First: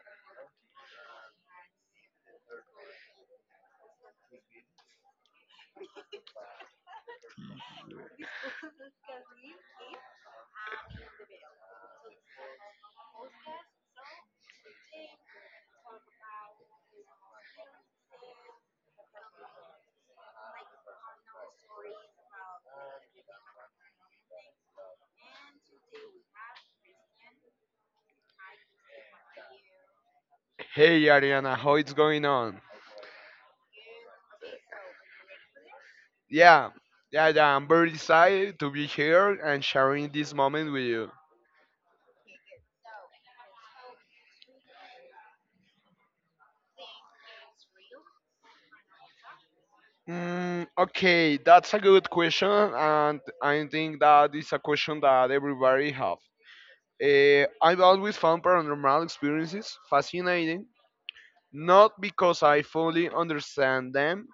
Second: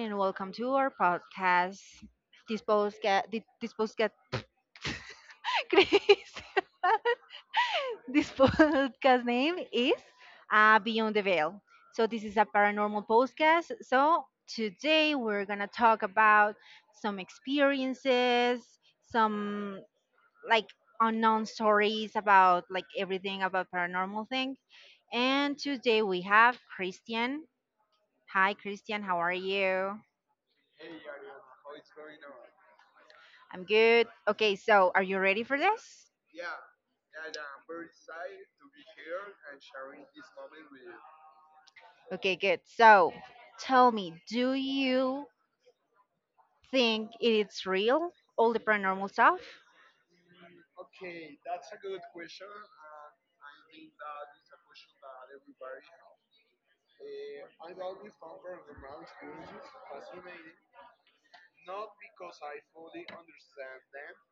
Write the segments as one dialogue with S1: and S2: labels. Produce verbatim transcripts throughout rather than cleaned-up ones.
S1: and welcome to our podcast. This podcast, this podcast, Chris, this podcast name is uh, Beyond the Veil. So this is a paranormal podcast. So today we're gonna talk about some experiences, some like unknown stories about like everything about paranormal thing. And today we have Christian. Hi, Christian. How are you?
S2: Hey Ariana, how it's going on?
S1: I'm good. Okay, so are you ready for this?
S2: Yeah, yeah, yeah. I'm very excited to be here and sharing this moment with you.
S1: Okay, good. So tell me, do you think it's real, all the paranormal stuff?
S2: Mm, okay, that's a good question, and I think that is a question that everybody have. Eh, I've always found paranormal experiences fascinating, not because I fully understand them,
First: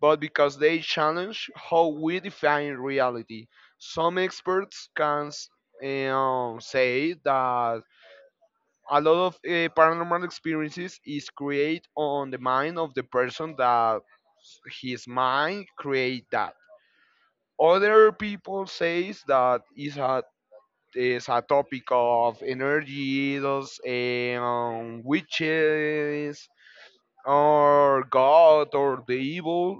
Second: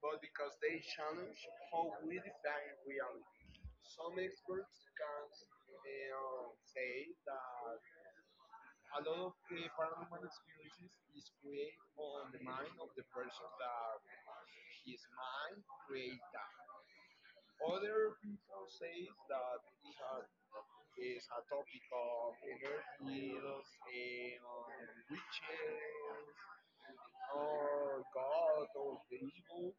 S2: but because they challenge how we define reality. Some experts can s- eh, um, say that a lot of uh, paranormal experiences is create on the mind of the person that his mind create that other people says that is a is a topic of energy, those eh, um, witches or god or the evil,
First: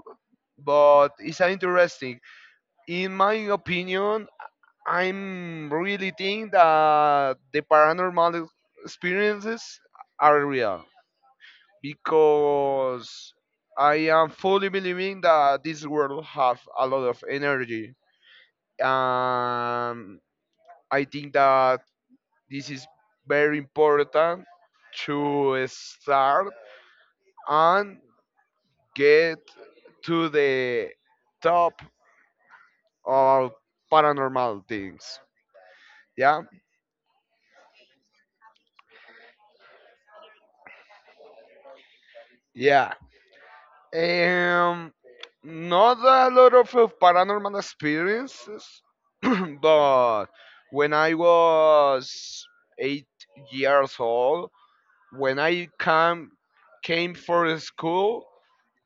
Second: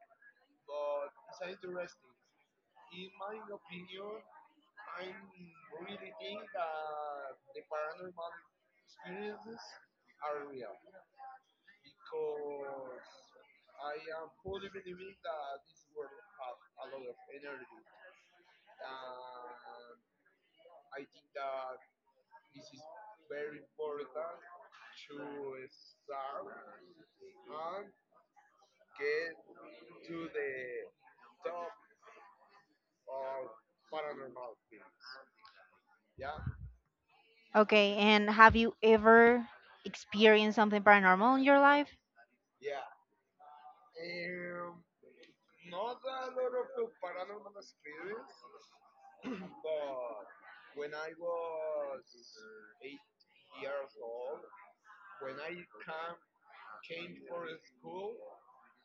S2: but it's uh, interesting. In my opinion, I'm really think that the paranormal experiences are real because I am fully believing that this world have a lot of energy. Um, I think that this is very important to start and get to the top of paranormal things. Yeah,
S1: Okay, and have you ever experienced something paranormal in your life?
S2: yeah. Um, not a lot of uh, paranormal experiences, but when I was eight years old, when I came came for school,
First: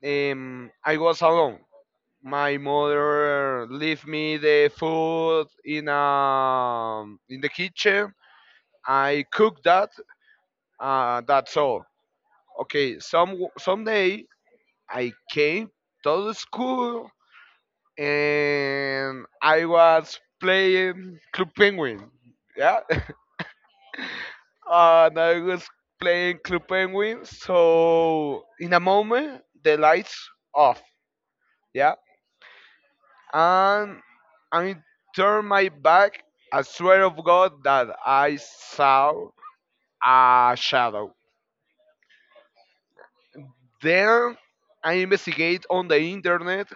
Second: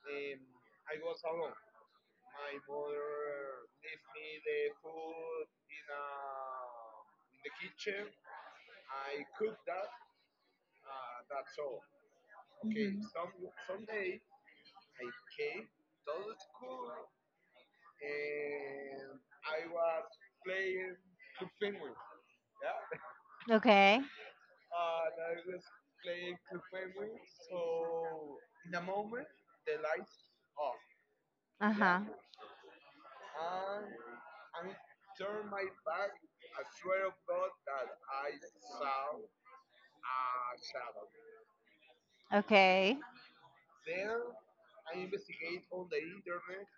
S2: um, I was alone. My mother left me the food in um in the kitchen. I cooked that. Uh, that's all. Okay. Some someday I came to the school and I was playing Club Penguin. Yeah,
S1: Okay,
S2: and I was playing Club Penguin. So in a moment, the lights off.
S1: uh,
S2: Yeah, and I turned my back. I swear of God that I saw a shadow.
S1: okay.
S2: Then I investigate on the internet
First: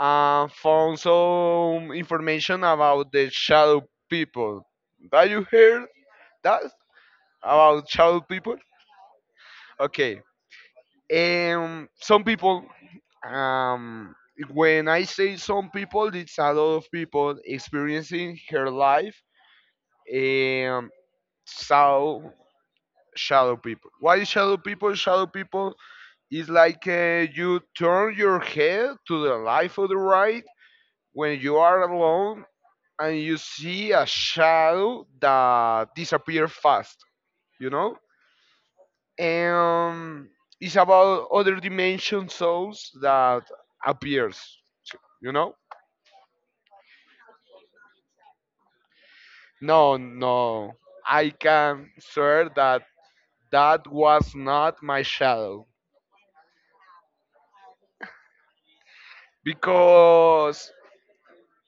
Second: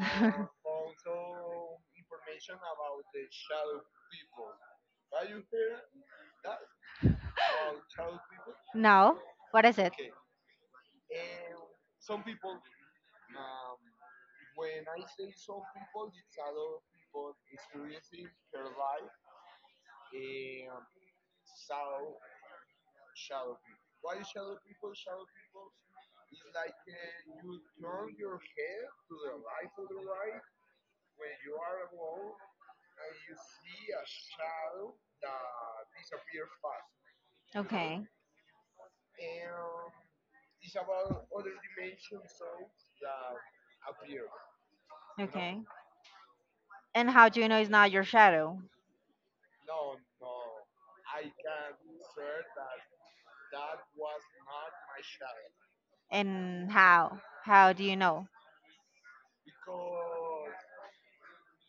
S2: and found some information about the shadow people. Are you here? That's about child people.
S1: No. What is
S2: Okay. Um, some people. Um, when I say some people, it's a lot of people experiencing her life. Um, so shadow people. Why shadow people? Shadow people is like uh, you turn your head to the left or the right when you are alone and you see a shadow that disappears fast. You know and it's about other dimension souls that appears you know
S1: And how do you know it's not your shadow?
S2: no, no, I can swear that that was not my shadow
S1: And how? How do you know?
S2: because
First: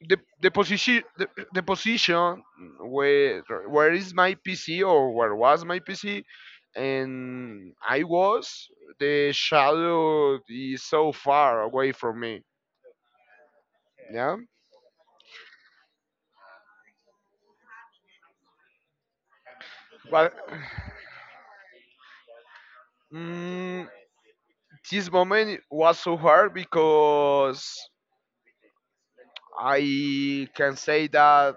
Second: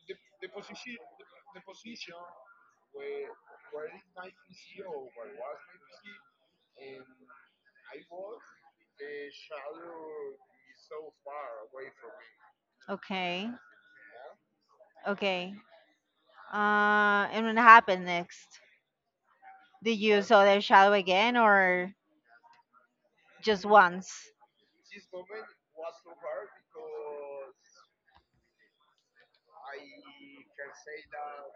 S2: the, the position the, the position where where is my pc or where was my pc and I was, the shadow is so far away from me.
S1: Okay,
S2: Yeah,
S1: okay. Uh, and what happened next? Did you
S2: but
S1: saw their shadow again, or just
S2: Mm,
S1: once.
S2: this moment was so hard because I can say that,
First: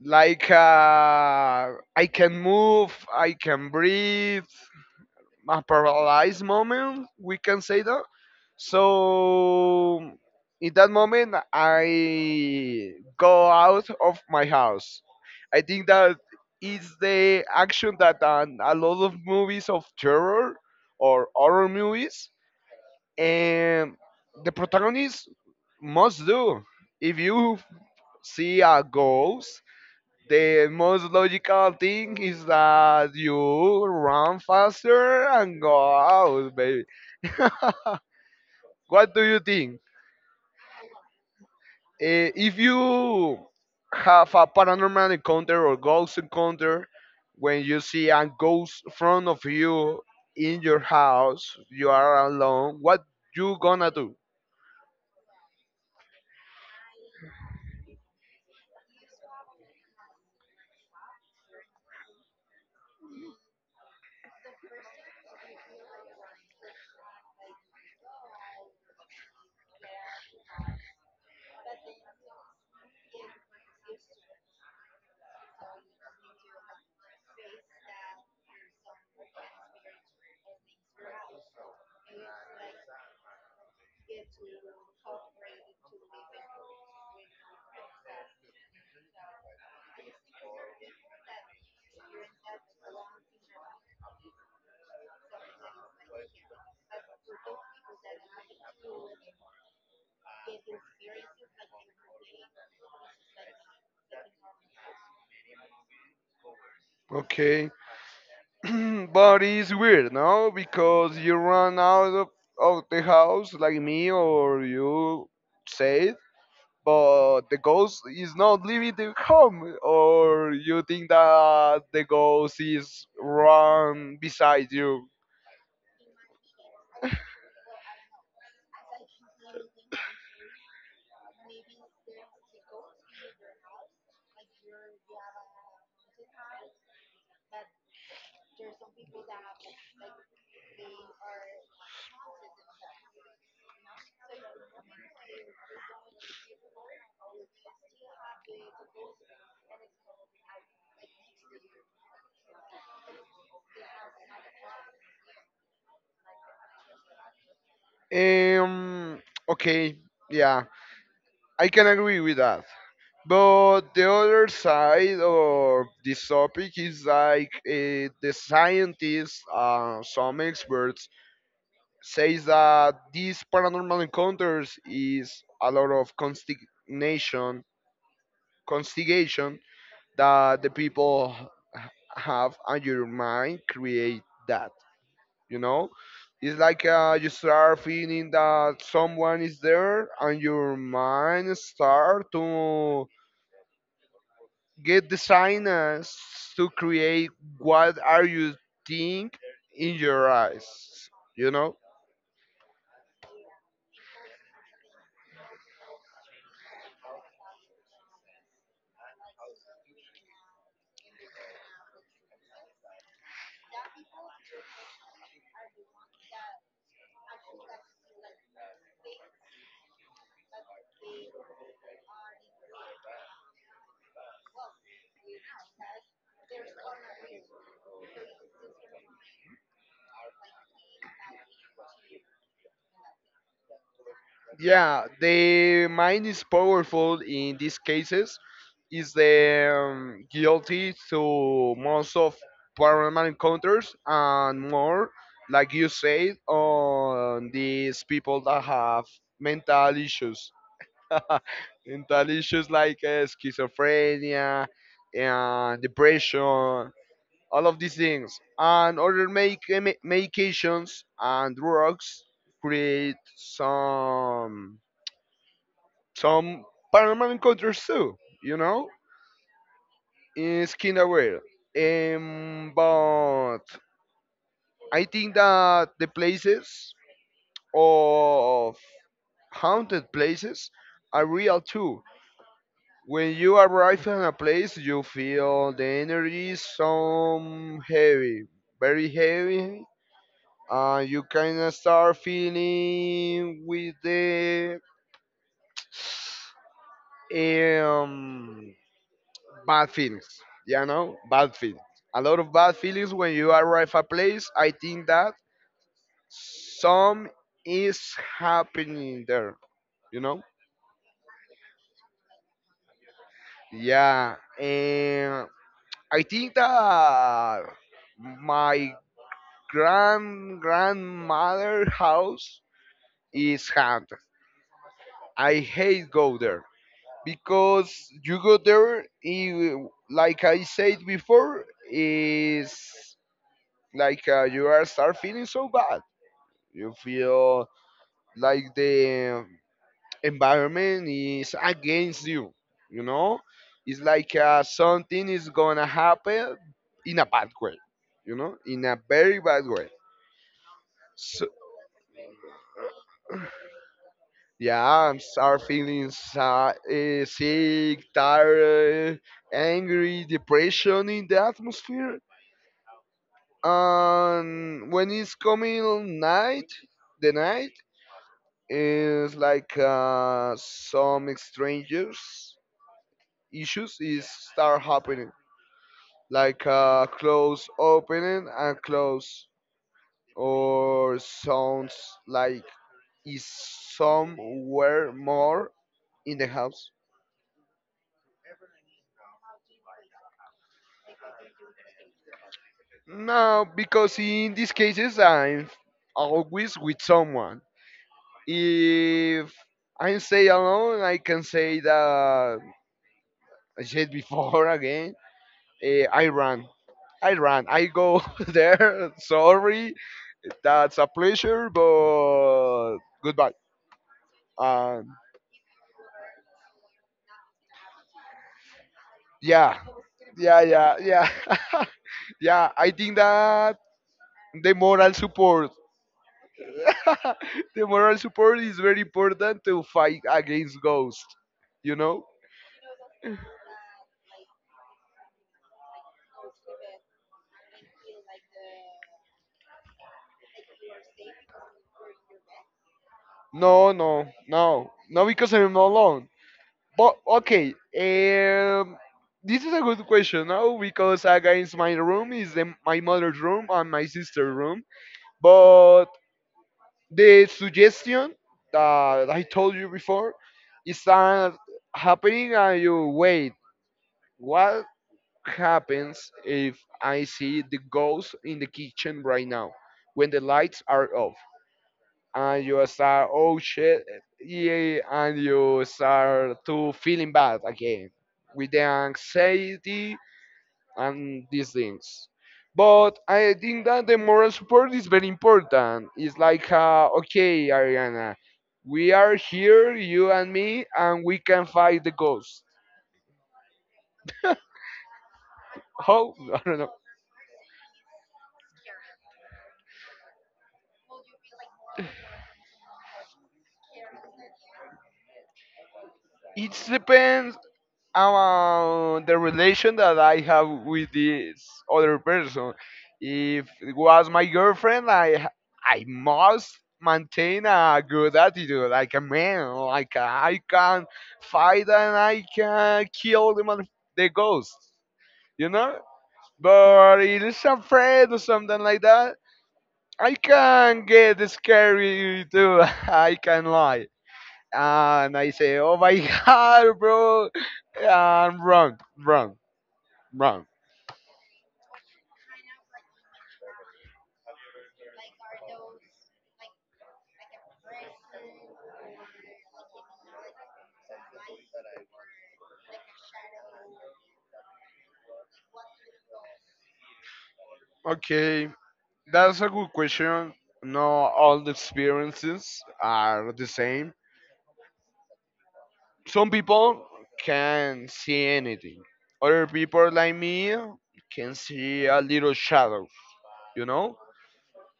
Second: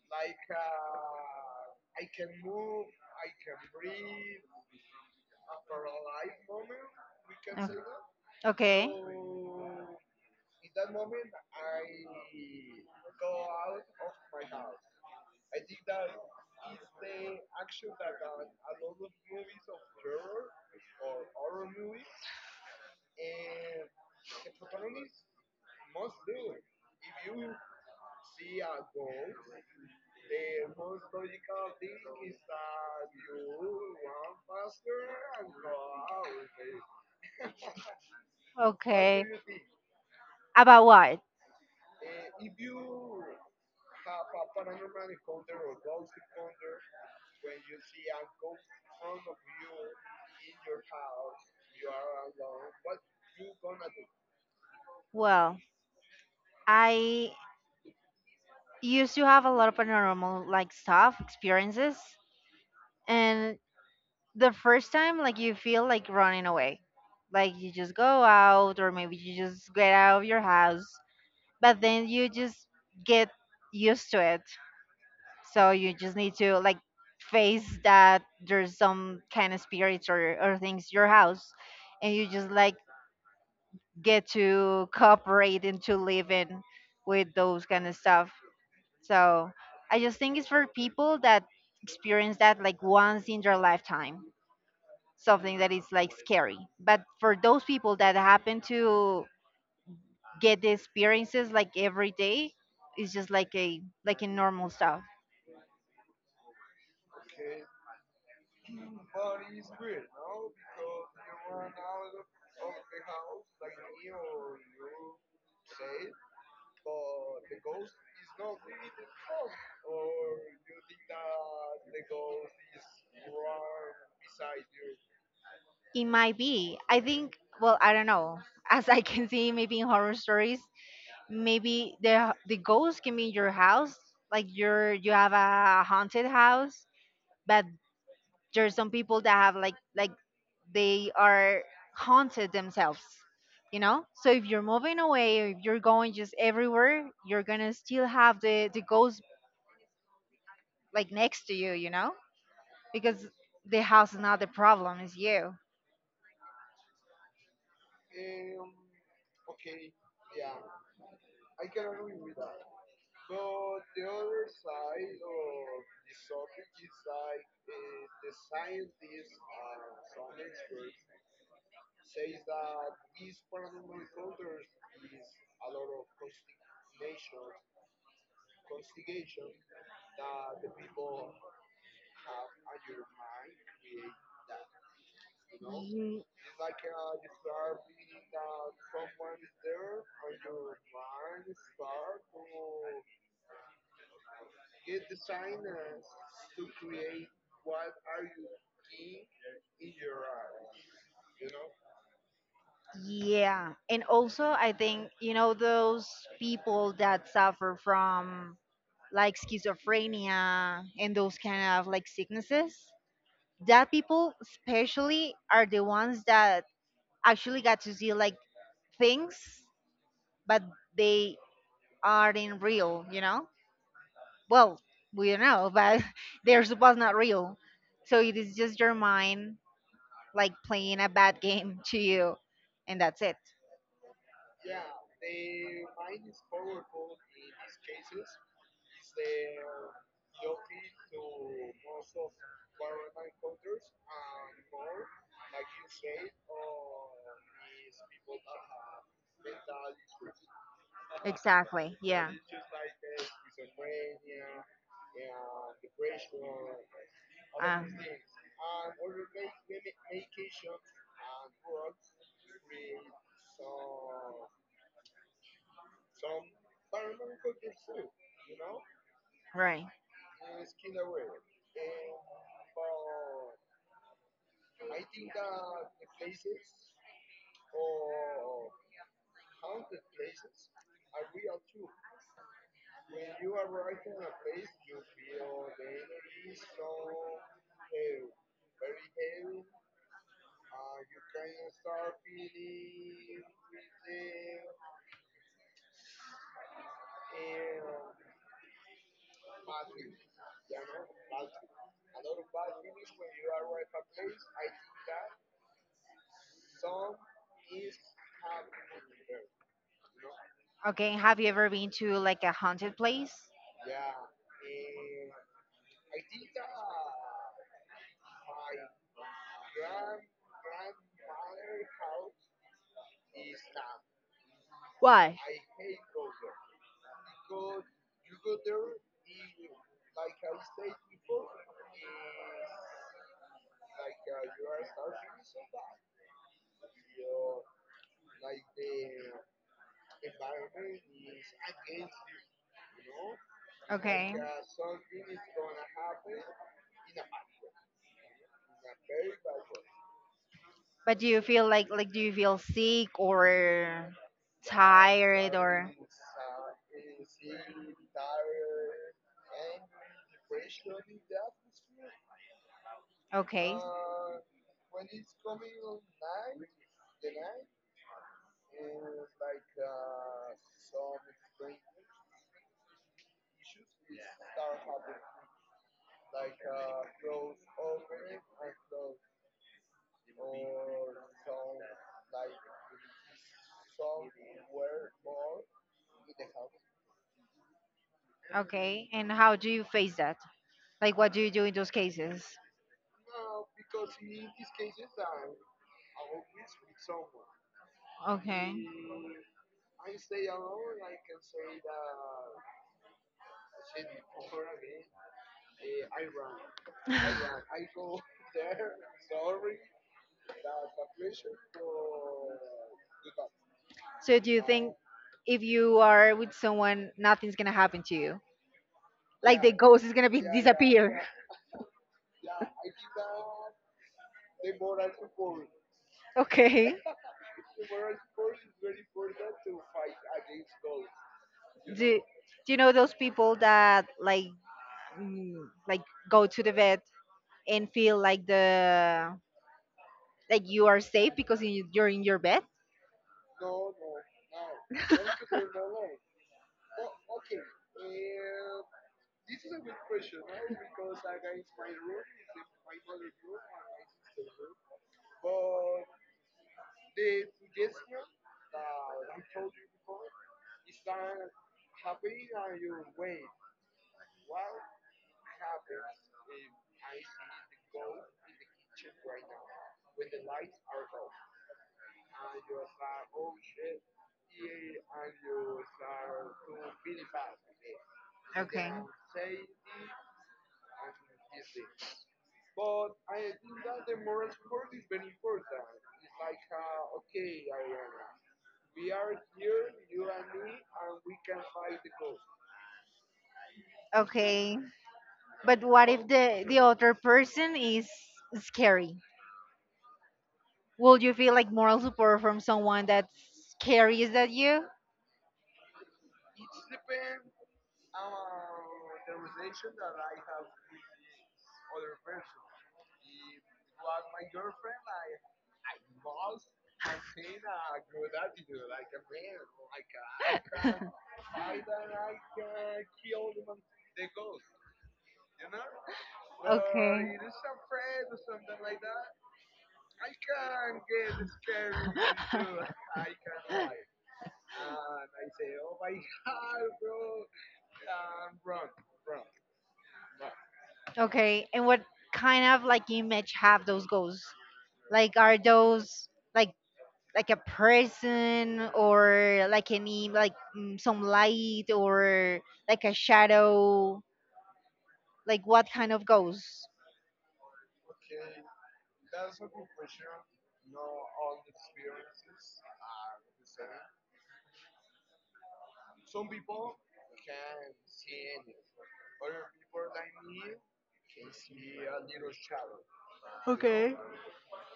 S2: like uh, I can move, I can breathe. A paralyzed moment, we can say that.
S1: Okay.
S2: So in that moment, I go out of my house. I think that is the action that, um, a lot of movies of terror or horror movies, and the protagonist must do. If you see a ghost, the most logical thing is that you run faster and go out, baby.
S1: Okay.
S2: What do you think?
S1: About what?
S2: Eh, if you have a paranormal encounter or ghost encounter, when you see a ghost in front of you in your house, you are alone, what you gonna do?
S1: Well, I used to have a lot of paranormal like stuff, experiences, and the first time like you feel like running away. Like you just go out or maybe you just get out of your house, but then you just get used to it. So you just need to like face that there's some kind of spirits or, or things in your house and you just like get to cooperate and to live in with those kind of stuff. So I just think it's for people that experience that like once in their lifetime, something that is like scary. But for those people that happen to get the experiences like every day, it's just like a like a normal stuff.
S2: Okay. But it's weird, no? Because you run out of, of the house like me or you said, but the ghost is not leaving the home, or you think that the ghost is run beside you.
S1: It might be. I think. Well, I don't know. As I can see, maybe in horror stories, maybe the the ghost can be in your house, like you're you have a haunted house, but there's some people that have like like they are haunted themselves, you know. So if you're moving away, if you're going just everywhere, you're gonna still have the the ghost like next to you, you know, because the house is not the problem, it's you.
S2: Um, okay, yeah, I can agree with that. But the other side of this topic is like uh, the scientists, uh, some experts says that these paranormal encounters is a lot of consternation, constigation that the people h- have, and your mind create that. You know,
S1: Mm,
S2: it's like uh, you start feeling that someone is there and your mind start to get designers to create what are you think in your eyes. You know
S1: yeah, and also I think, you know, those people that suffer from like schizophrenia and those kind of like sicknesses, that people especially are the ones that actually got to see like things, but they aren't real, you know. Well, we don't know, but they're supposed not real. So it is just your mind like playing a bad game to you, and that's it.
S2: yeah the mind is powerful in these cases, is the um, guilty to most of paranormal encounters, and more like you said, on these people that have mental issues.
S1: Exactly.
S2: Mental issues like uh, schizophrenia and depression, all of these things, and other make, medications and drugs create some some paranormal encounters too, you know,
S1: Right.
S2: it's kinda weird. Um, but I think that the places of haunted places are real too. When you arrive in a place, you feel the energy is some heavy, very heavy. Uh, you kind of start feeling with the um bad feelings, you know, bad feelings. A lot of bad feelings when you arrive a place. I think that some is happening there, you know.
S1: Okay, have you ever been to like a haunted place?
S2: Yeah, and I think that my grand grandmother house is haunted.
S1: Why?
S2: I hate go there because you go there, eh, like I said before, is like uh, you are start feeling so bad. You feel like the environment is against you. You know, it's like uh, something is gonna happen in a bad way. You know, in a very bad way.
S1: But do you
S2: So,
S1: feel like like do you feel sick or
S2: yeah, I'm start feeling sad, eh, sick, tired, angry, depression in the atmosphere.
S1: okay,
S2: And when it's coming on night, the night is like uh, some strangers issues is start happening, like uh, close opening and close, or sounds like is somewhere more in the house.
S1: okay? And how do you face that? Like what do you do in those cases?
S2: No, because in these cases I'm always with someone.
S1: Okay.
S2: If I stay alone, I can say that, I said before, again. eh, I run. I run. I go there. Sorry, that's a pleasure, but goodbye.
S1: So do,
S2: Um,
S1: if you are with someone, nothing's gonna happen to you.
S2: yeah,
S1: Ghost is gonna
S2: yeah, yeah, yeah, yeah. I think that the moral support,
S1: okay.
S2: the moral support is very important to fight against ghosts. You
S1: do,
S2: know?
S1: do you know those people that like mm, like go to the vet and feel like the like you are safe because you, you're in your bed?
S2: No, no, no, no, because I'm not alone. But okay, um, this is a good question now, because against my room is the, my mother's room and my sister's room, but the suggestion that I told you before is that happening, and you wait. What happens if I see the ghost in the kitchen right now, when the lights are off? And you start, oh shit, yeah, and you start to feeling bad again, with the anxiety and these things. But I think that the moral support is very important. It's like, uh, okay, Ariana, we are here, you and me, and we can fight the ghost.
S1: Okay, but what if
S2: How? I
S1: the
S2: don't
S1: the
S2: know.
S1: other person is scary? Will you feel like moral support from someone that carries at you?
S2: It depends, um, the relation that I have with this other person. If it was my girlfriend, I ha- I must maintain a good attitude, like a man, like a, I can fight and I can kill the mother, the ghost, you know. But it is a friend or something like that. I can get scary too. I can lie, and I say, "Oh my God, bro, I'm wrong, wrong." Right.
S1: Okay, and what kind of like image have those ghosts? Like are those like like a person, or like any like mm, some light or like a shadow? Like what kind of ghosts?
S2: Okay. That's a good question. Not all the experiences are the same. Some people can see anything. Other people like me can see a little shadow, you know?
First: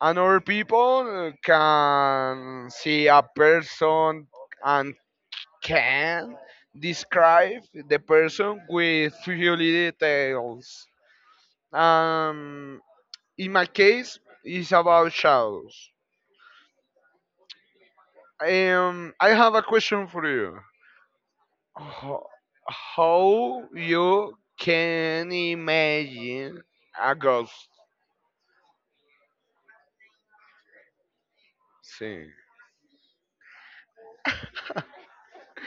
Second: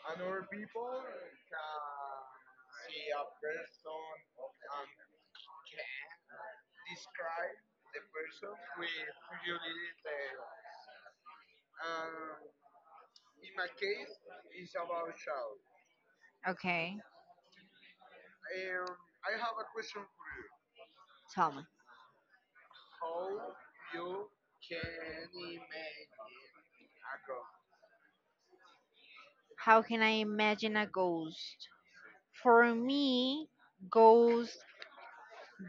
S2: And other people can see a person and can describe the person with few details. Um in my case, it's about shadows.
S1: Okay,
S2: Um, I have a question for you.
S1: tell me.
S2: Ho- How you can imagine a ghost
S1: How can I imagine a ghost?
S2: thing?
S1: For me, ghost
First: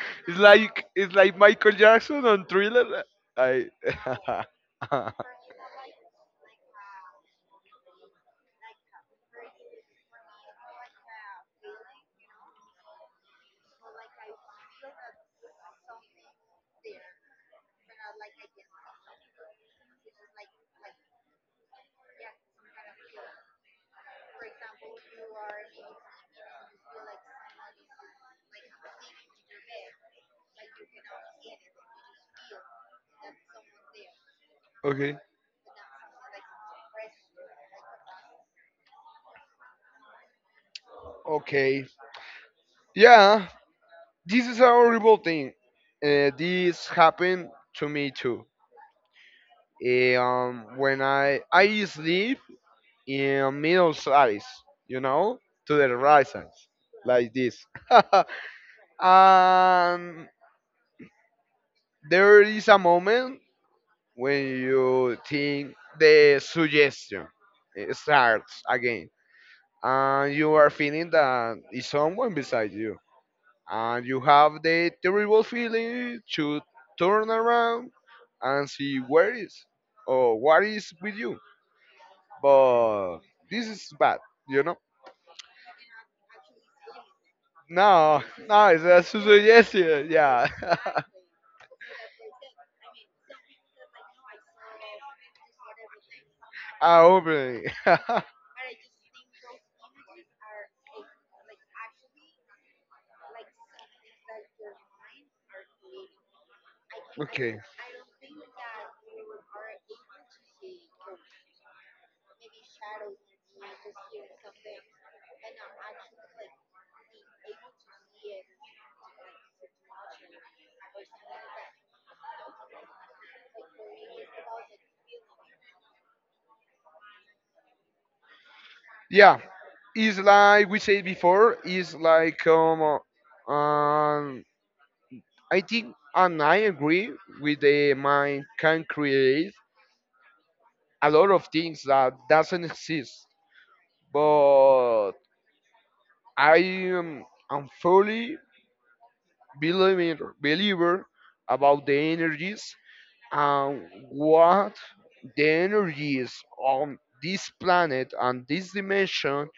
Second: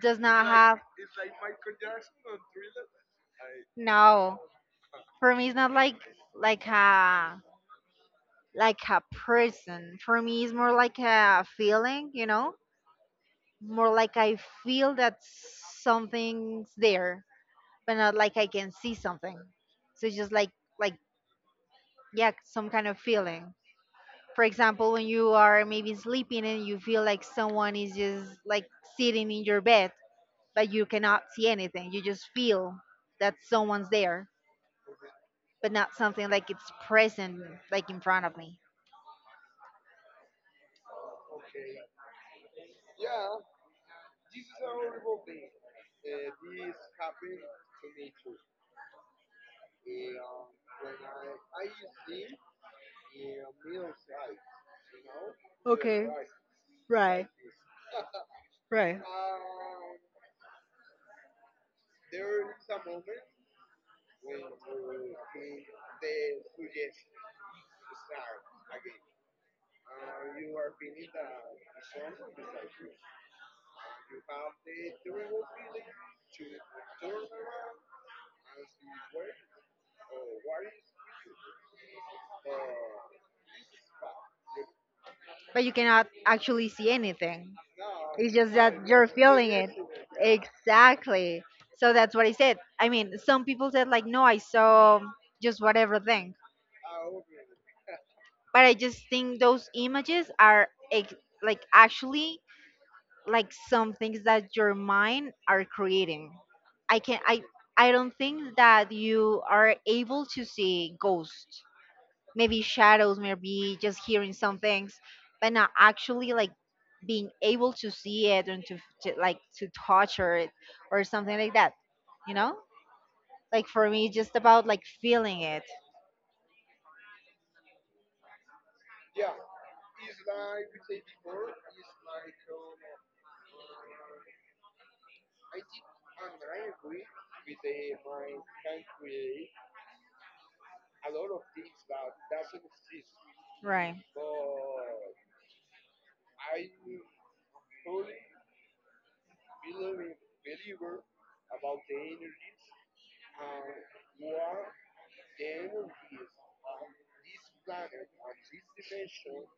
S1: does
S2: It's
S1: not have
S2: like it's like Michael Jackson on Thriller. I
S1: no. For me, it's not like like a like a person. For me, it's more like a feeling. You know, more like I feel that something's there, but not like I can see something. So it's just like like yeah, some kind of feeling. For example, when you are maybe sleeping and you feel like someone is just like sitting in your bed, but you cannot see anything. You just feel that someone's there,
S2: okay,
S1: but not something like it's present, like in front of me.
S2: okay, yeah. This is a horrible thing. Uh, this happened to me too. Eh, Um, when I I sleep in middle size, you know, to the right size,
S1: Right,
S2: like this.
S1: right.
S2: And there is a moment when you think the suggestion, eh, starts again, and you are feeling that is someone beside you, and you have the terrible feeling to turn around and see where is or what is with you, but this is bad you know
S1: But you cannot actually see anything.
S2: no, no, it's a suggestion, yeah.
S1: Exactly. So that's what I said. I mean, some people said like, no, I saw just whatever thing,
S2: I opening
S1: but I just think those images are ex- like actually like some things that your mind are creating. I can I
S2: Okay.
S1: I don't think that you are able to see ghosts, maybe shadows, maybe just hearing some things, but not actually like being able to see it and to, to like to touch it or something like that. You know, like for me, just about like feeling it.
S2: Yeah, it's like we said before. It's like, um, uh, um I think, and I agree with the mind can create a lot of things that doesn't exist.
S1: Right?
S2: But I am am fully believer, believer about the energies, and what the energies on this planet and this dimension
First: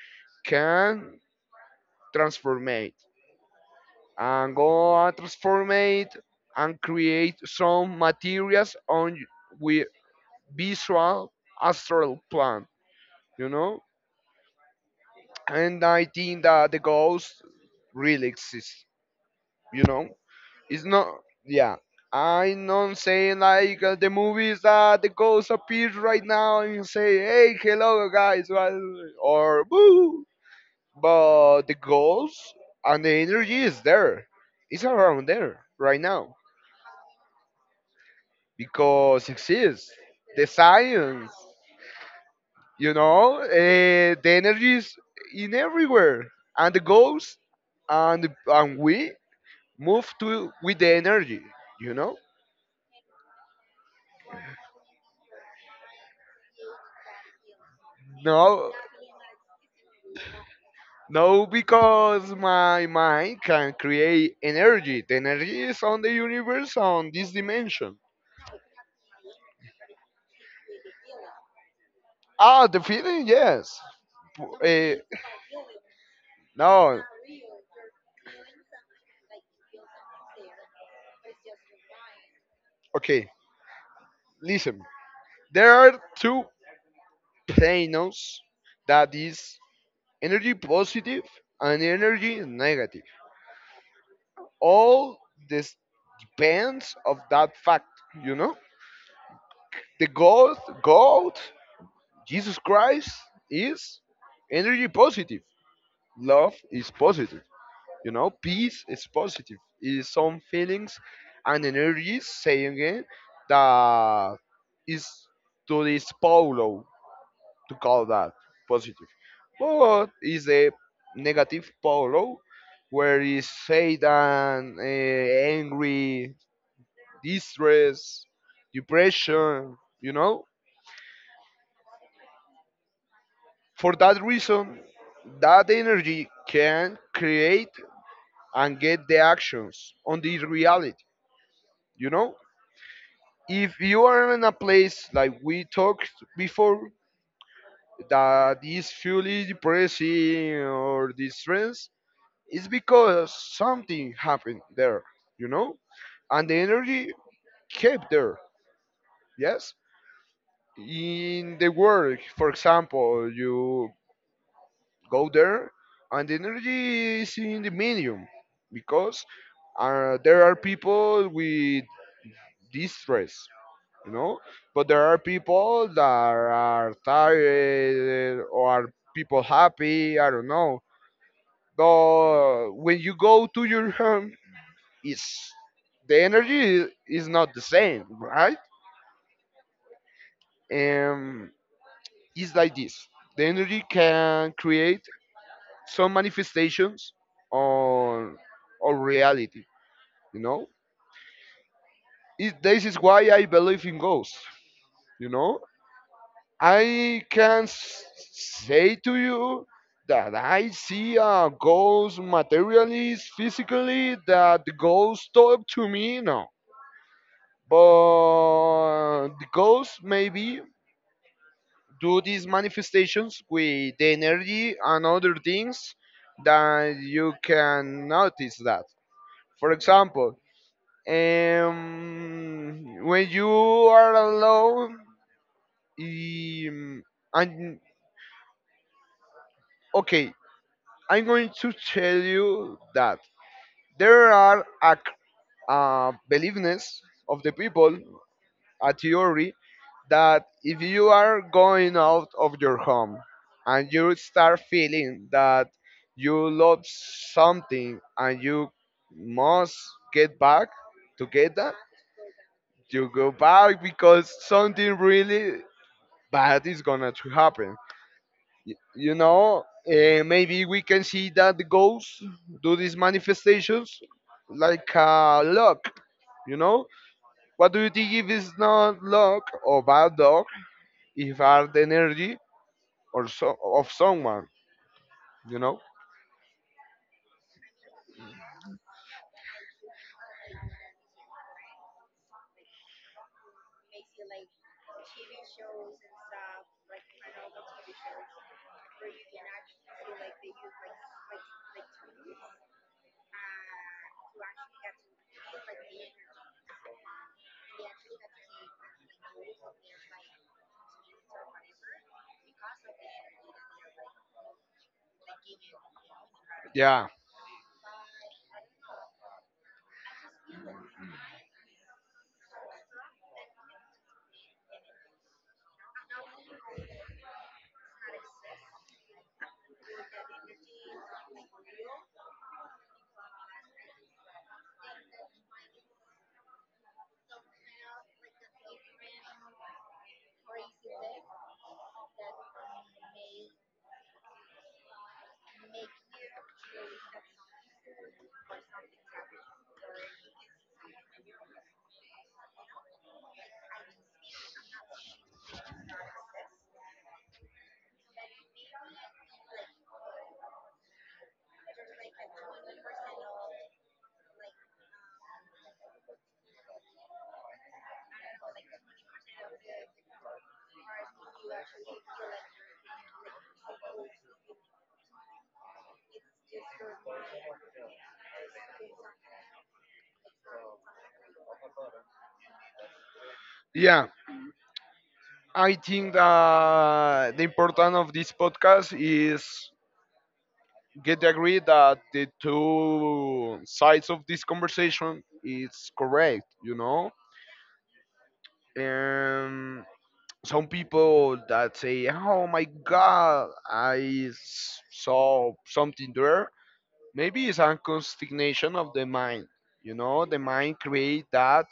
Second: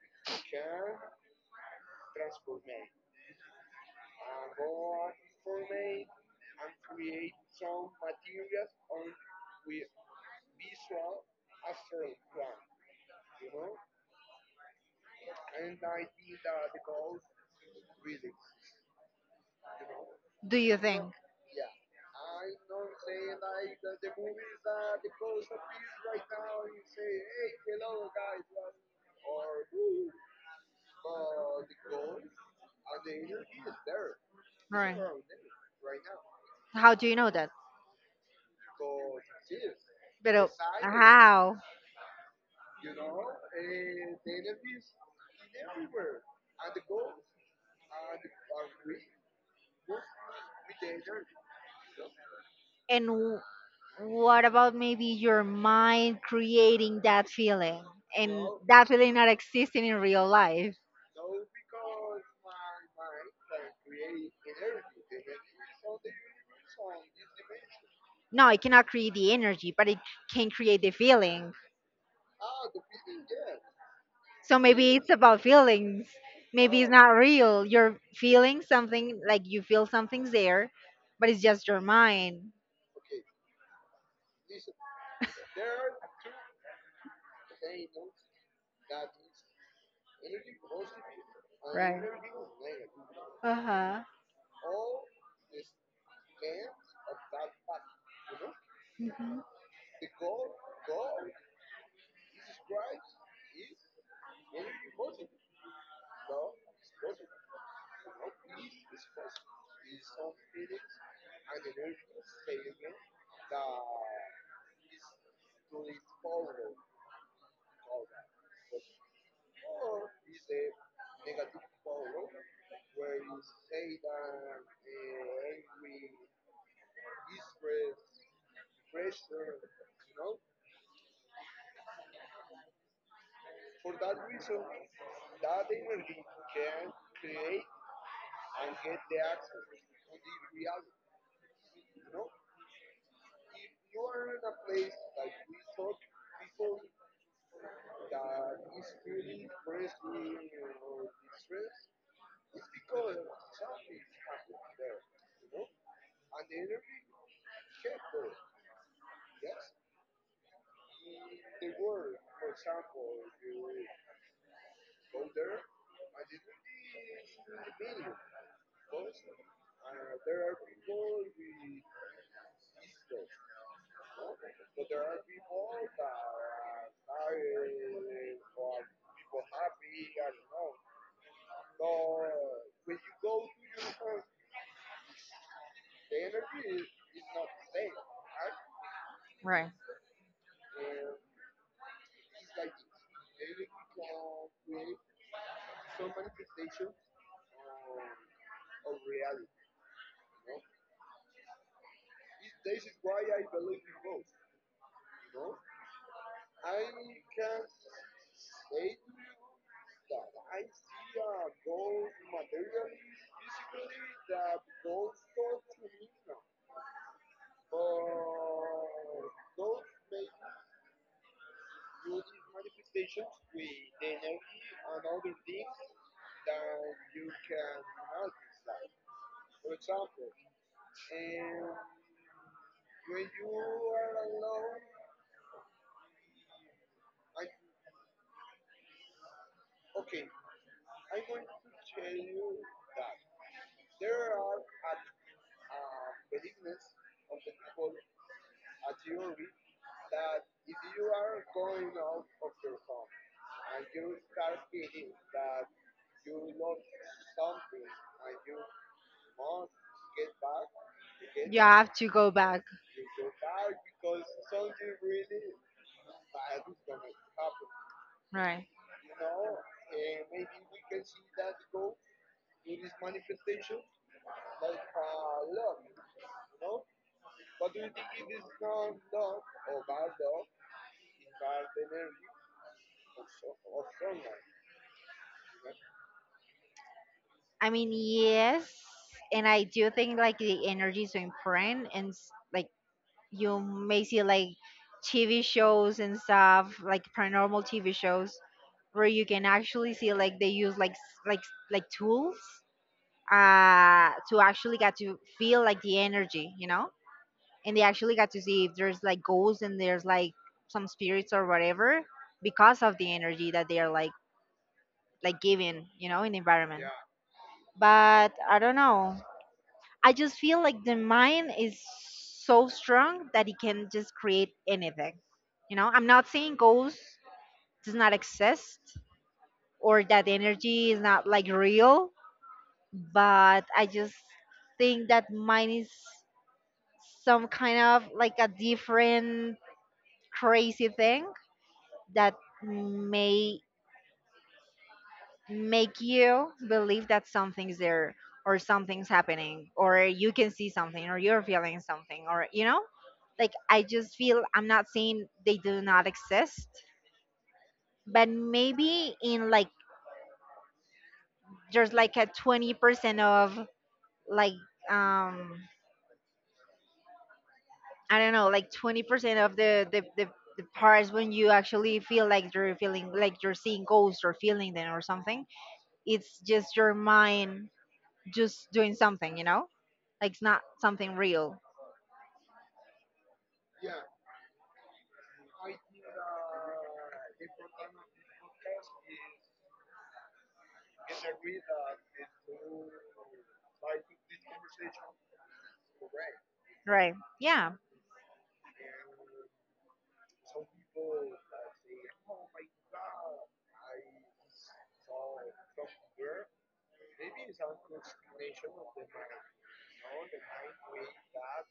S2: can transformate and go and transformate and create some materials on we. Visual astral plan, you know? And I think that the ghost really exists, you know?
S1: Do you
S2: It's not,
S1: think?
S2: yeah. I'm not saying like, uh, the movies that the ghost appears right now and say, hey, hello guys, what- or boo. But the ghost and the energy is there. It's around there right now,
S1: How do you know that?
S2: because it exists. The
S1: But
S2: science.
S1: how?
S2: You know, uh, the energy is in everywhere, and the goals and and we move to with the energy. You know,
S1: And w- what about maybe your mind creating that feeling? And
S2: no,
S1: that feeling not existing in real life.
S2: no, because my mind can create energy. The energy is on the universe, on this dimension.
S1: No, it cannot create the energy, but it can create the feeling.
S2: Ah, the feeling, yes.
S1: So
S2: Uh,
S1: maybe it's about feelings. Maybe
S2: no,
S1: not real. You're feeling something, like you feel something's there, but it's just your mind.
S2: okay. Listen, there are two planos that is energy positive and energy negative.
S1: Uh huh.
S2: All this depends of that fact you know the god god Jesus Christ is energy positive. Love is positive you know Peace is positive. It is some feelings and energies saying it that is to this polo, to call that positive, but is a negative polo where is Satan, uh, angry, distress, depression, you know? For that reason, that energy can create and get the actions on the reality, you know? If you are in a place like we talked before that is fully depressing or distress, it's because something happened there, you know? And the energy kept there, yes? In the work, for example, you go there and the energy is in the medium because uh, there are people with distress, you know, but there are people that are tired or are people happy, I don't know. But when you go to your home, it's the energy is not the same, right?
S1: Right.
S2: And it's like this, the energy can create some manifestations on on reality, you know it, this is why I believe in ghosts. You know, i can s- say to you that I see a ghost materially, physically, that the ghost talk to me? No, but the ghosts maybe do these manifestations with the energy and other things that you can notice. That, for example, um, when you are alone. Um, and okay, I'm going to tell you that there are a c- uh, beliefness of the people, a theory, that if you are going out of your home and you start feeling that you love something and you must get back to get that,
S1: To go back.
S2: you go back because something really bad is gonna to happen.
S1: Right.
S2: Y- You know, uh, maybe we can see that the ghosts do these manifestations like uh, luck. You know, what do you think if it's not luck or bad luck? If are the energy or so of someone, you know?
S1: I mean, yes, and I do think like the energy is so important, and s- like you may see like T V shows and stuff, like paranormal T V shows, where you can actually see like they use like s- like s- like tools uh to actually get to feel like the energy, you know, and they actually got to see if there's like ghosts and there's like some spirits or whatever, because of the energy that they are like like giving, you know, in the environment.
S2: Yeah,
S1: But I don't know, I just feel like the mind is so strong that it can just create anything, you know. I'm not saying ghosts does not exist or that energy is not like real, but I just think that mind is some kind of like a different crazy thing that may make you believe that something's there, or something's happening, or you can see something, or you're feeling something, or you know. Like I just feel, I'm not saying they do not exist, but maybe in like there's like a twenty percent of like um I don't know, like twenty percent of the, the, the, the parts when you actually feel like you're feeling like you're seeing ghosts or feeling them or something. It's just your mind just doing something, you know? Like it's not something real.
S2: yeah. I think that the importance of this podcast is get agree that the two sides of this conversation is correct, you know?
S1: Right. Yeah.
S2: And some people that say, oh my God, I s- saw something there. Maybe it's unconstignation of the mind. You know, the mind create that,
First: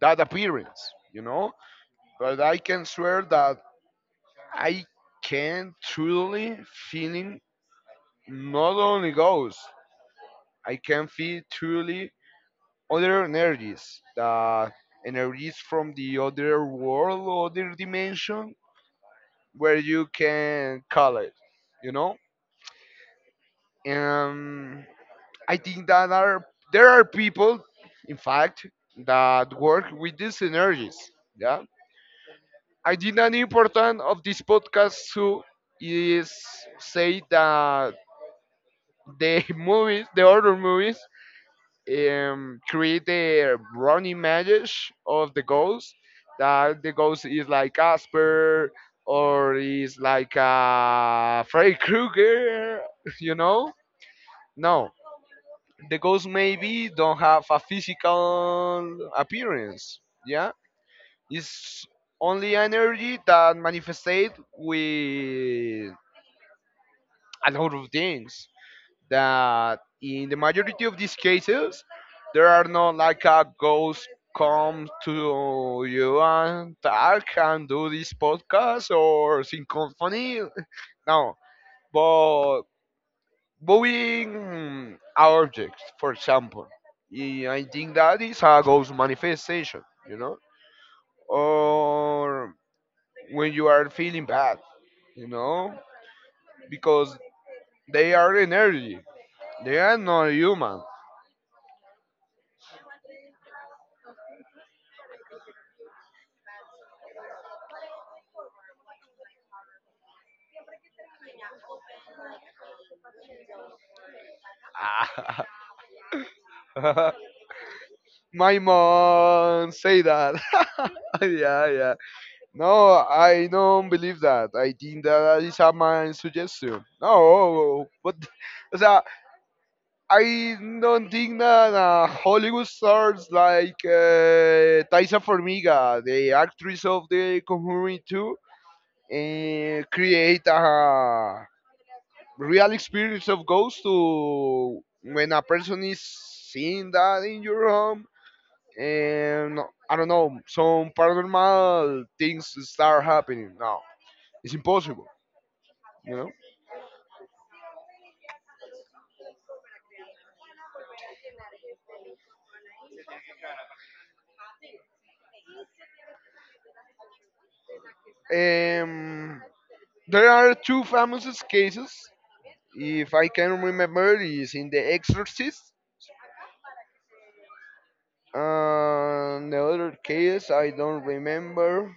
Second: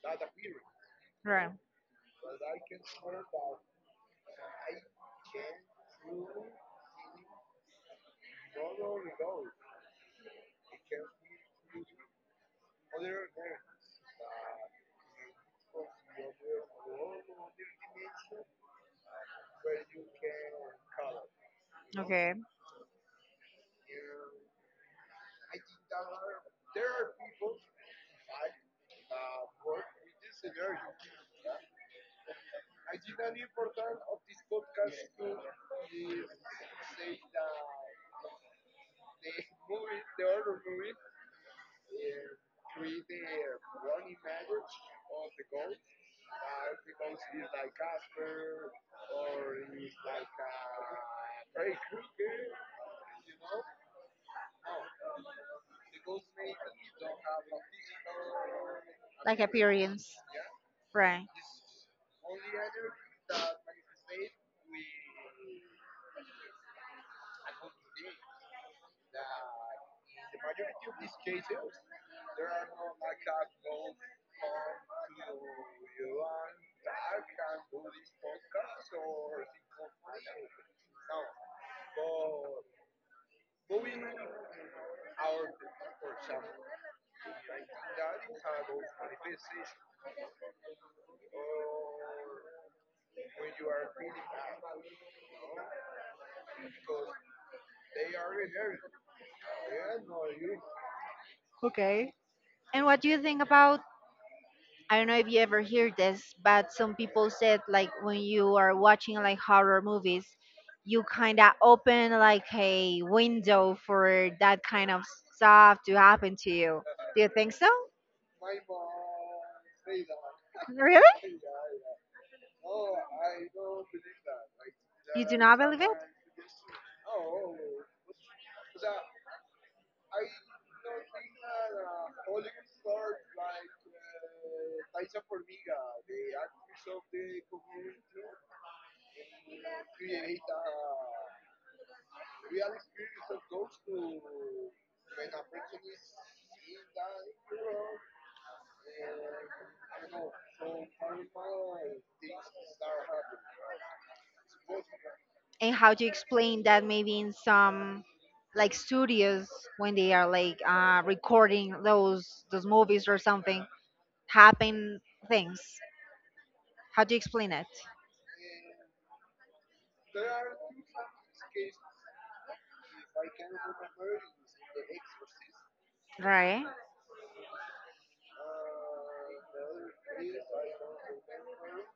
S2: that appearance. You know,
S1: Right.
S2: but I can swear that I can truly feeling, not only ghosts. I can feel truly other energies, the energies from the other world, other dimension, where you can call it. You know,
S1: Okay.
S2: and I think that are there are people, in fact, that work with these energies. Yeah, I think an important of this podcast too is say that the movies, the other movies, um, create a wrong image of the ghost. That the ghost is like Casper or is like uh, Freddy Krueger, you know? No, the ghosts maybe don't have a physical
S1: Like
S2: appearance.
S1: appearance.
S2: Yeah,
S1: Right.
S2: it's only energy that manifestate with a lot of things. That in the majority of these cases, there are not like a ghost come to you and talk and do this podcast or sing symphony. No, but moving objects, for example. Yeah, I think that is a ghost manifestation, you know, or when you are feeling bad, you know, because they are energy. They are not human.
S1: Okay. And what do you think about I don't know if you ever hear this, but some people said like when you are watching like horror movies, you kind of open like a window for that kind of stuff to happen to you. Do you think so?
S2: My mom say that.
S1: Really?
S2: Yeah, yeah. No, I don't believe that. I think that is a man suggestion. No, but, o sea, I don't think that uh, Hollywood stars like uh, Thaisa Formiga, the actress of The Conjuring two, uh, create a real experience of ghosts to when a person is seeing that in your home. And I don't know, some paranormal things start happening. No, it's impossible,
S1: And how do you
S2: you know?
S1: explain that maybe in some like studios when they are like uh, recording those those movies or something happen things? How do you explain it?
S2: Um, there are two famous cases, if I can remember, is in The Exorcist.
S1: Right.
S2: And the other case, I don't remember.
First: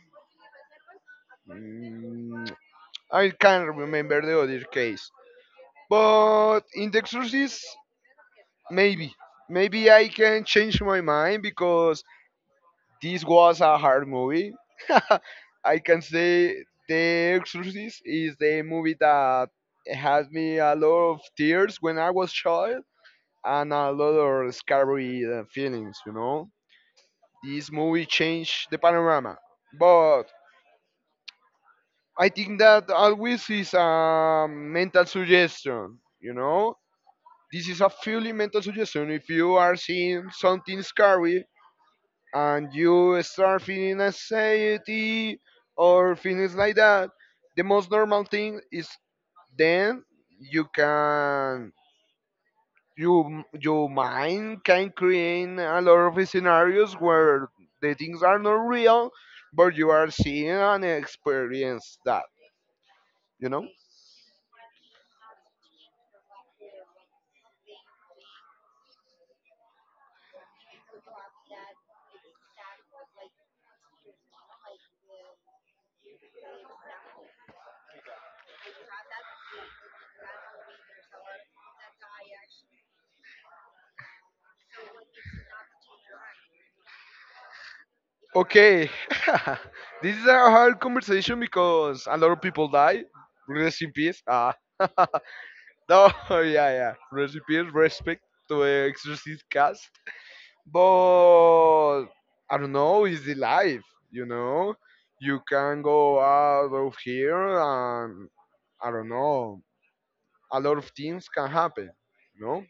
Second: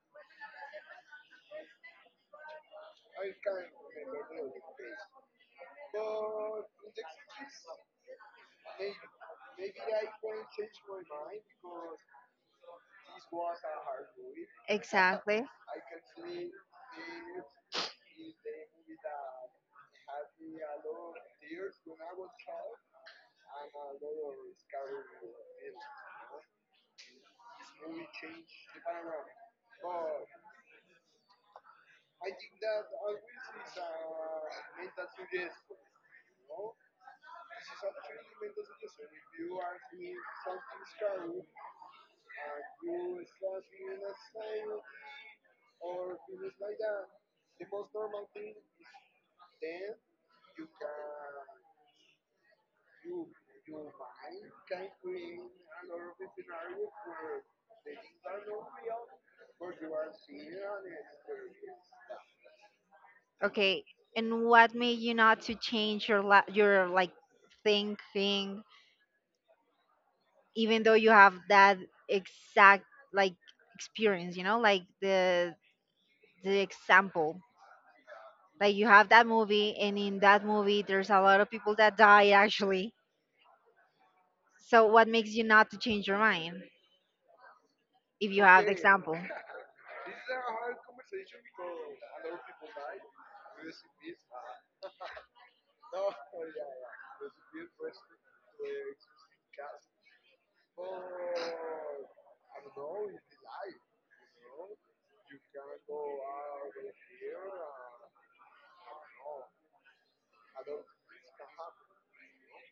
S2: Mm, I can't remember the other case. But in The Exorcist, maybe. Maybe I can change my mind because this was a hard movie.
S1: Exactly.
S2: I can say The Exorcist is the movie that had me a lot of tears when I was child and a lot of scary uh, feelings, you know. This movie changed the panorama. But I think that always is a mental suggestion, you know. This is a purely mental suggestion. If you are seeing something scary, and you start feeling anxiety or feelings like that, the most normal thing is then you can you your mind can create a lot of scenarios where the things are not real, but you are seeing and experience that, you know.
S1: Okay, and what made you not to change your la- your like thinking, even though you have that exact like experience, you know, like the the example, like you have that movie, and in that movie there's a lot of people that die actually. So what makes you not to change your mind? If
S2: Okay, this is a hard conversation because a lot of people die. Rest in peace. Ah. No, yeah, yeah. Recipes, respect to the Exorcist cast. But I don't know, it's the life, you know? You can go out of here and I don't know, a lot of things can happen, you know?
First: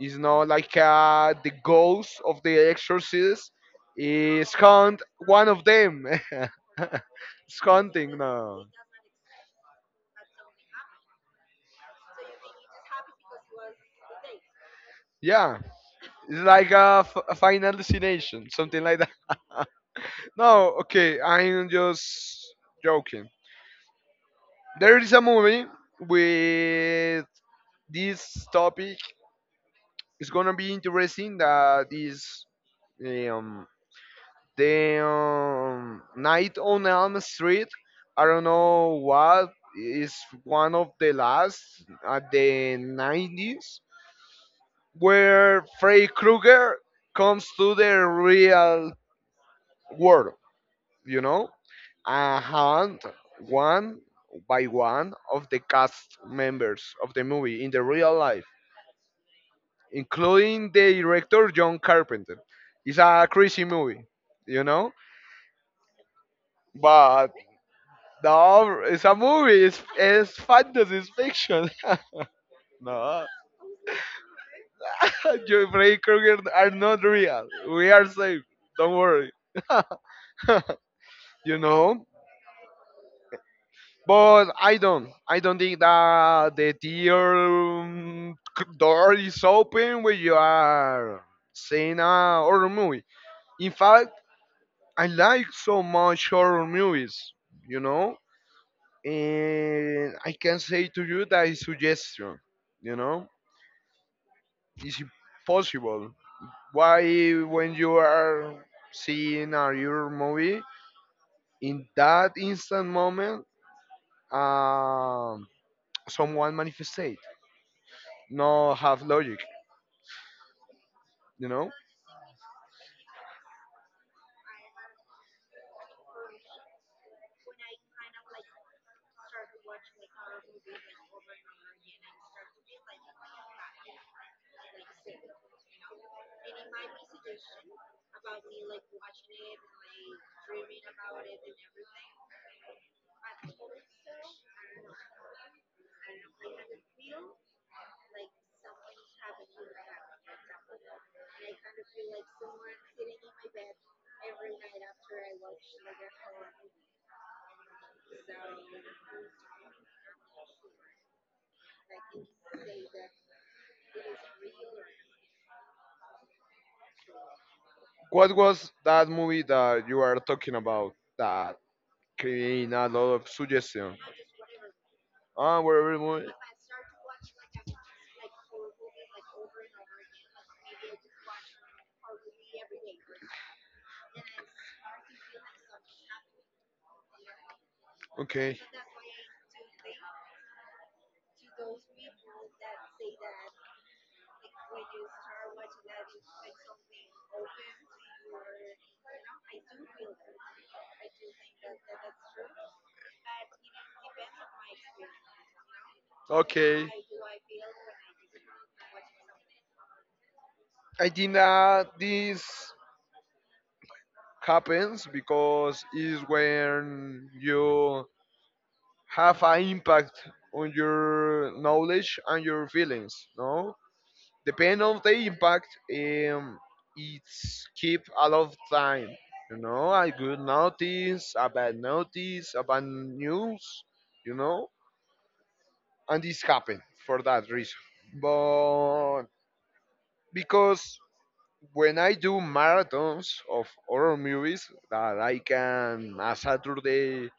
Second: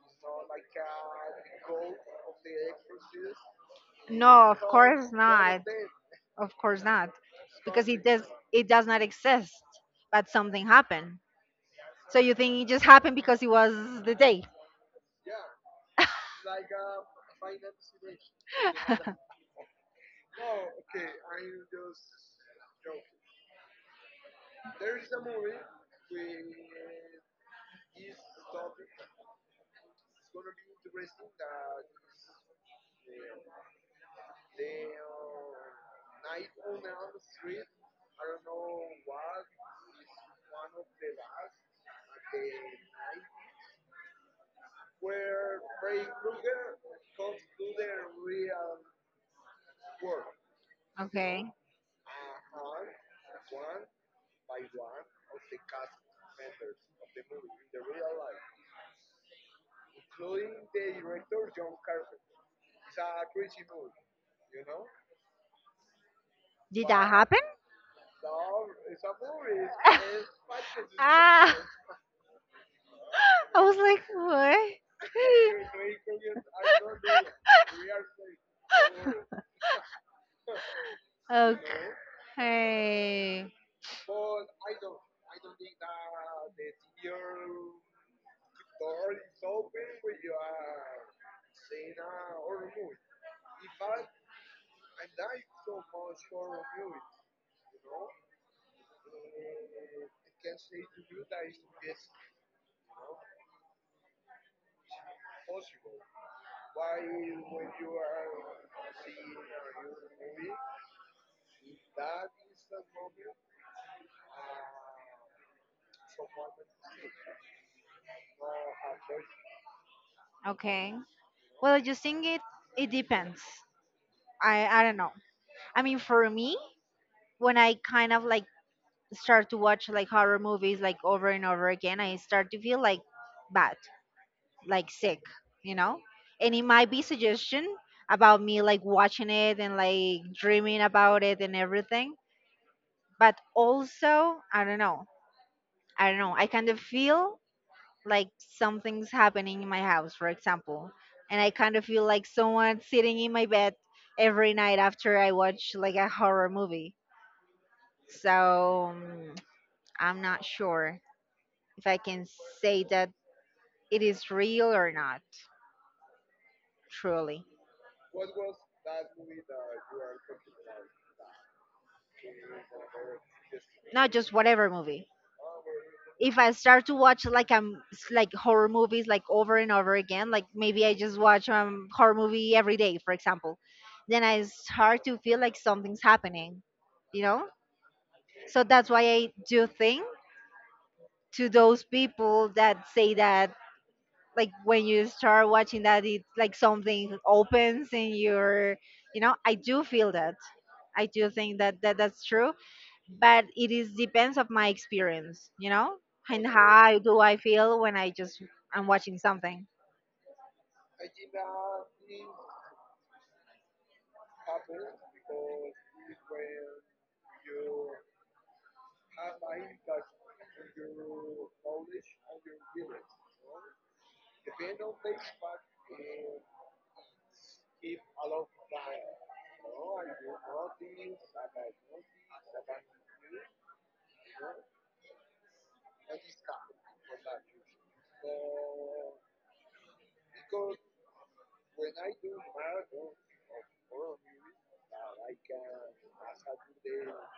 S2: It's not like uh, the ghost of the exorcist is
S1: no,
S2: hunt one of them.
S1: of course not.
S2: It's hunting now.
S1: It does not exist, but something happened. So you think it just happened because it was the day?
S2: Yeah, it's like a, f- a final destination, something like. No, okay, I'm just joking. There is a movie with this topic. It's gonna be interesting. That is um, the um, Night on Elm Street. I don't know what is one of the last at the nineties where Freddy Krueger comes to the real world. You
S1: Okay,
S2: know, and hunt one by one of the cast members of the movie in the real life, including the director John Carpenter. It's a crazy movie, you know,
S1: did
S2: but
S1: happen?
S2: no, it's a movie. It's it's fantasy, it's fiction. No,
S1: I was like, what?
S2: Joe Freddy Krueger are not real. We are safe. Don't worry. You know,
S1: Okay.
S2: but I don't. I don't think that the tier um, c- door is open when you are seeing a horror movie. In fact, I like so much horror movies, you know, and I can say to you that is suggestion, you know, it's impossible. Why, when you are seeing a horror movie, in that instant moment, um, someone manifestate no have logic,
S1: Okay.
S2: you know?
S1: Well, you think it it depends. I I don't know. I mean, for me, when I kind of like start to watch like horror movies like over and over again, I start to feel like bad, like sick, you know? And it might be suggestion about me like watching it and like dreaming about it and everything, but also, I don't know. I don't know. I kind of feel like something's happening in my house, for example, and I kind of feel like someone sitting in my bed every night after I watch like a horror movie. So um, I'm not sure if I can say that it is real or not, truly.
S2: What was that movie that you are talking about that creating a lot of suggestion?
S1: Not just whatever movie.
S2: Ah, whatever movie.
S1: If I start to watch like I'm like horror movies like over and over again, like maybe I just watch um horror movie every day, for example, then I start to feel like something's happening, you know.
S2: Okay.
S1: So that's why I do think to those people that say that like when you start watching that, it's like something opens in your, you know, I do feel that. I do think that, that that's true, but it is depends of my experience, you know? And
S2: Okay.
S1: how do I feel when I just I'm watching something.
S2: I think that this happens because is when you have an impact on your knowledge and your feelings, no? Depending on the impact, um, it's keep a lot of time. You know, a good notice, a bad notice, a bad news. You know, and this happened for that reason. But because when I do marathons of horror movies that I can a Saturday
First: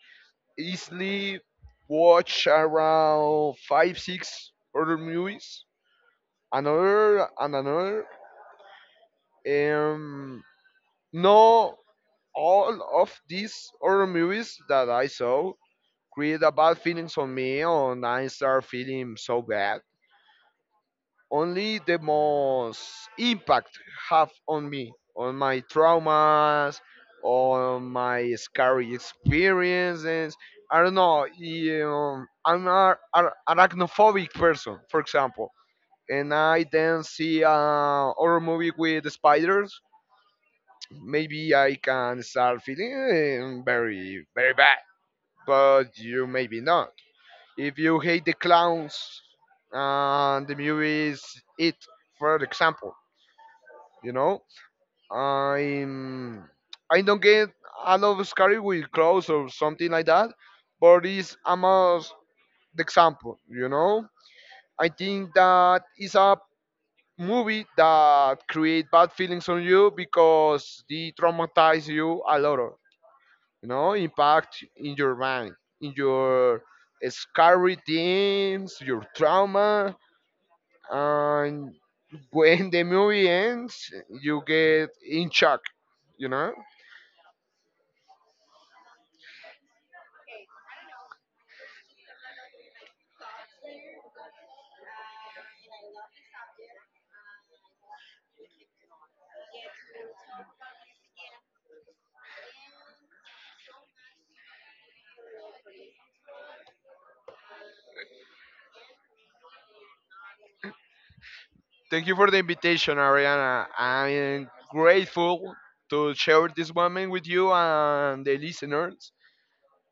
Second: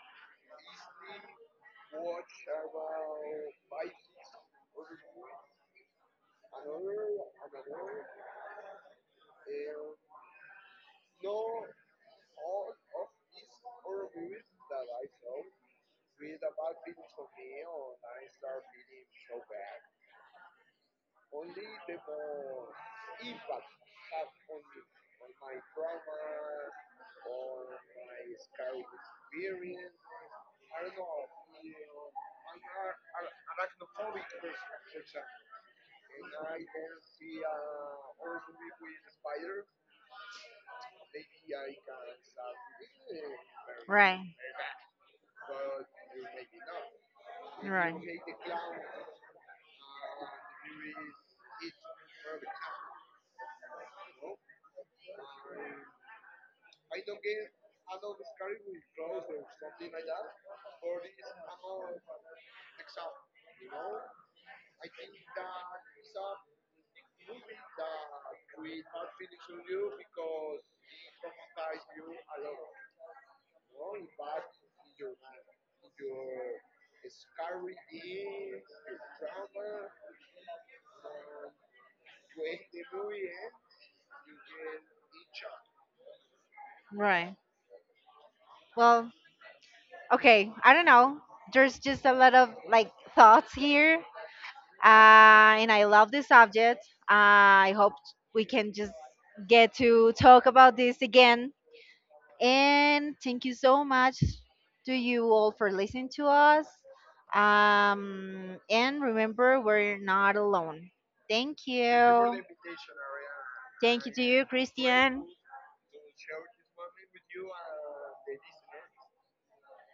S2: easily watch around five six horror movies, another and another. Um, No, all of these horror movies that I saw create a bad feelings on me, and I start feeling so bad. Only the most impact have on me, on my traumas, on my scary experiences. I don't know. You know, I'm a, a arachnophobic person, for example, and I then see a horror movie with spiders. Maybe I can start feeling eh,
S1: Right.
S2: very, very, but you maybe not. If you hate the clowns and the movies, it, for example, you know, I'm, I don't get a lot of scary with clowns or something like that, but it's almost the example, you know. I think that is a movie that create bad feelings on you because they traumatize you a lot. You know, impact in your mind, in your scary things, your trauma, and when the movie ends, you get in shock, you know.
S1: Right. Well, okay, I don't know. There's just a lot of like thoughts here, uh, and I love this subject. Uh, I hope we can just get to talk about this again. And thank you so much to you all for listening to us. Um, and remember, we're not alone. Thank
S2: Thank
S1: you.
S2: you for the invitation, Ariana. I
S1: Thank you,
S2: am
S1: Chris.
S2: grateful to share this moment with you and the listeners,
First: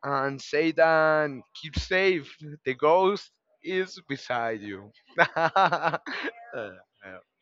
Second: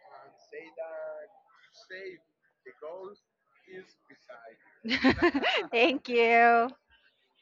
S2: and say that keep safe, the ghost is beside you.
S1: Thank you.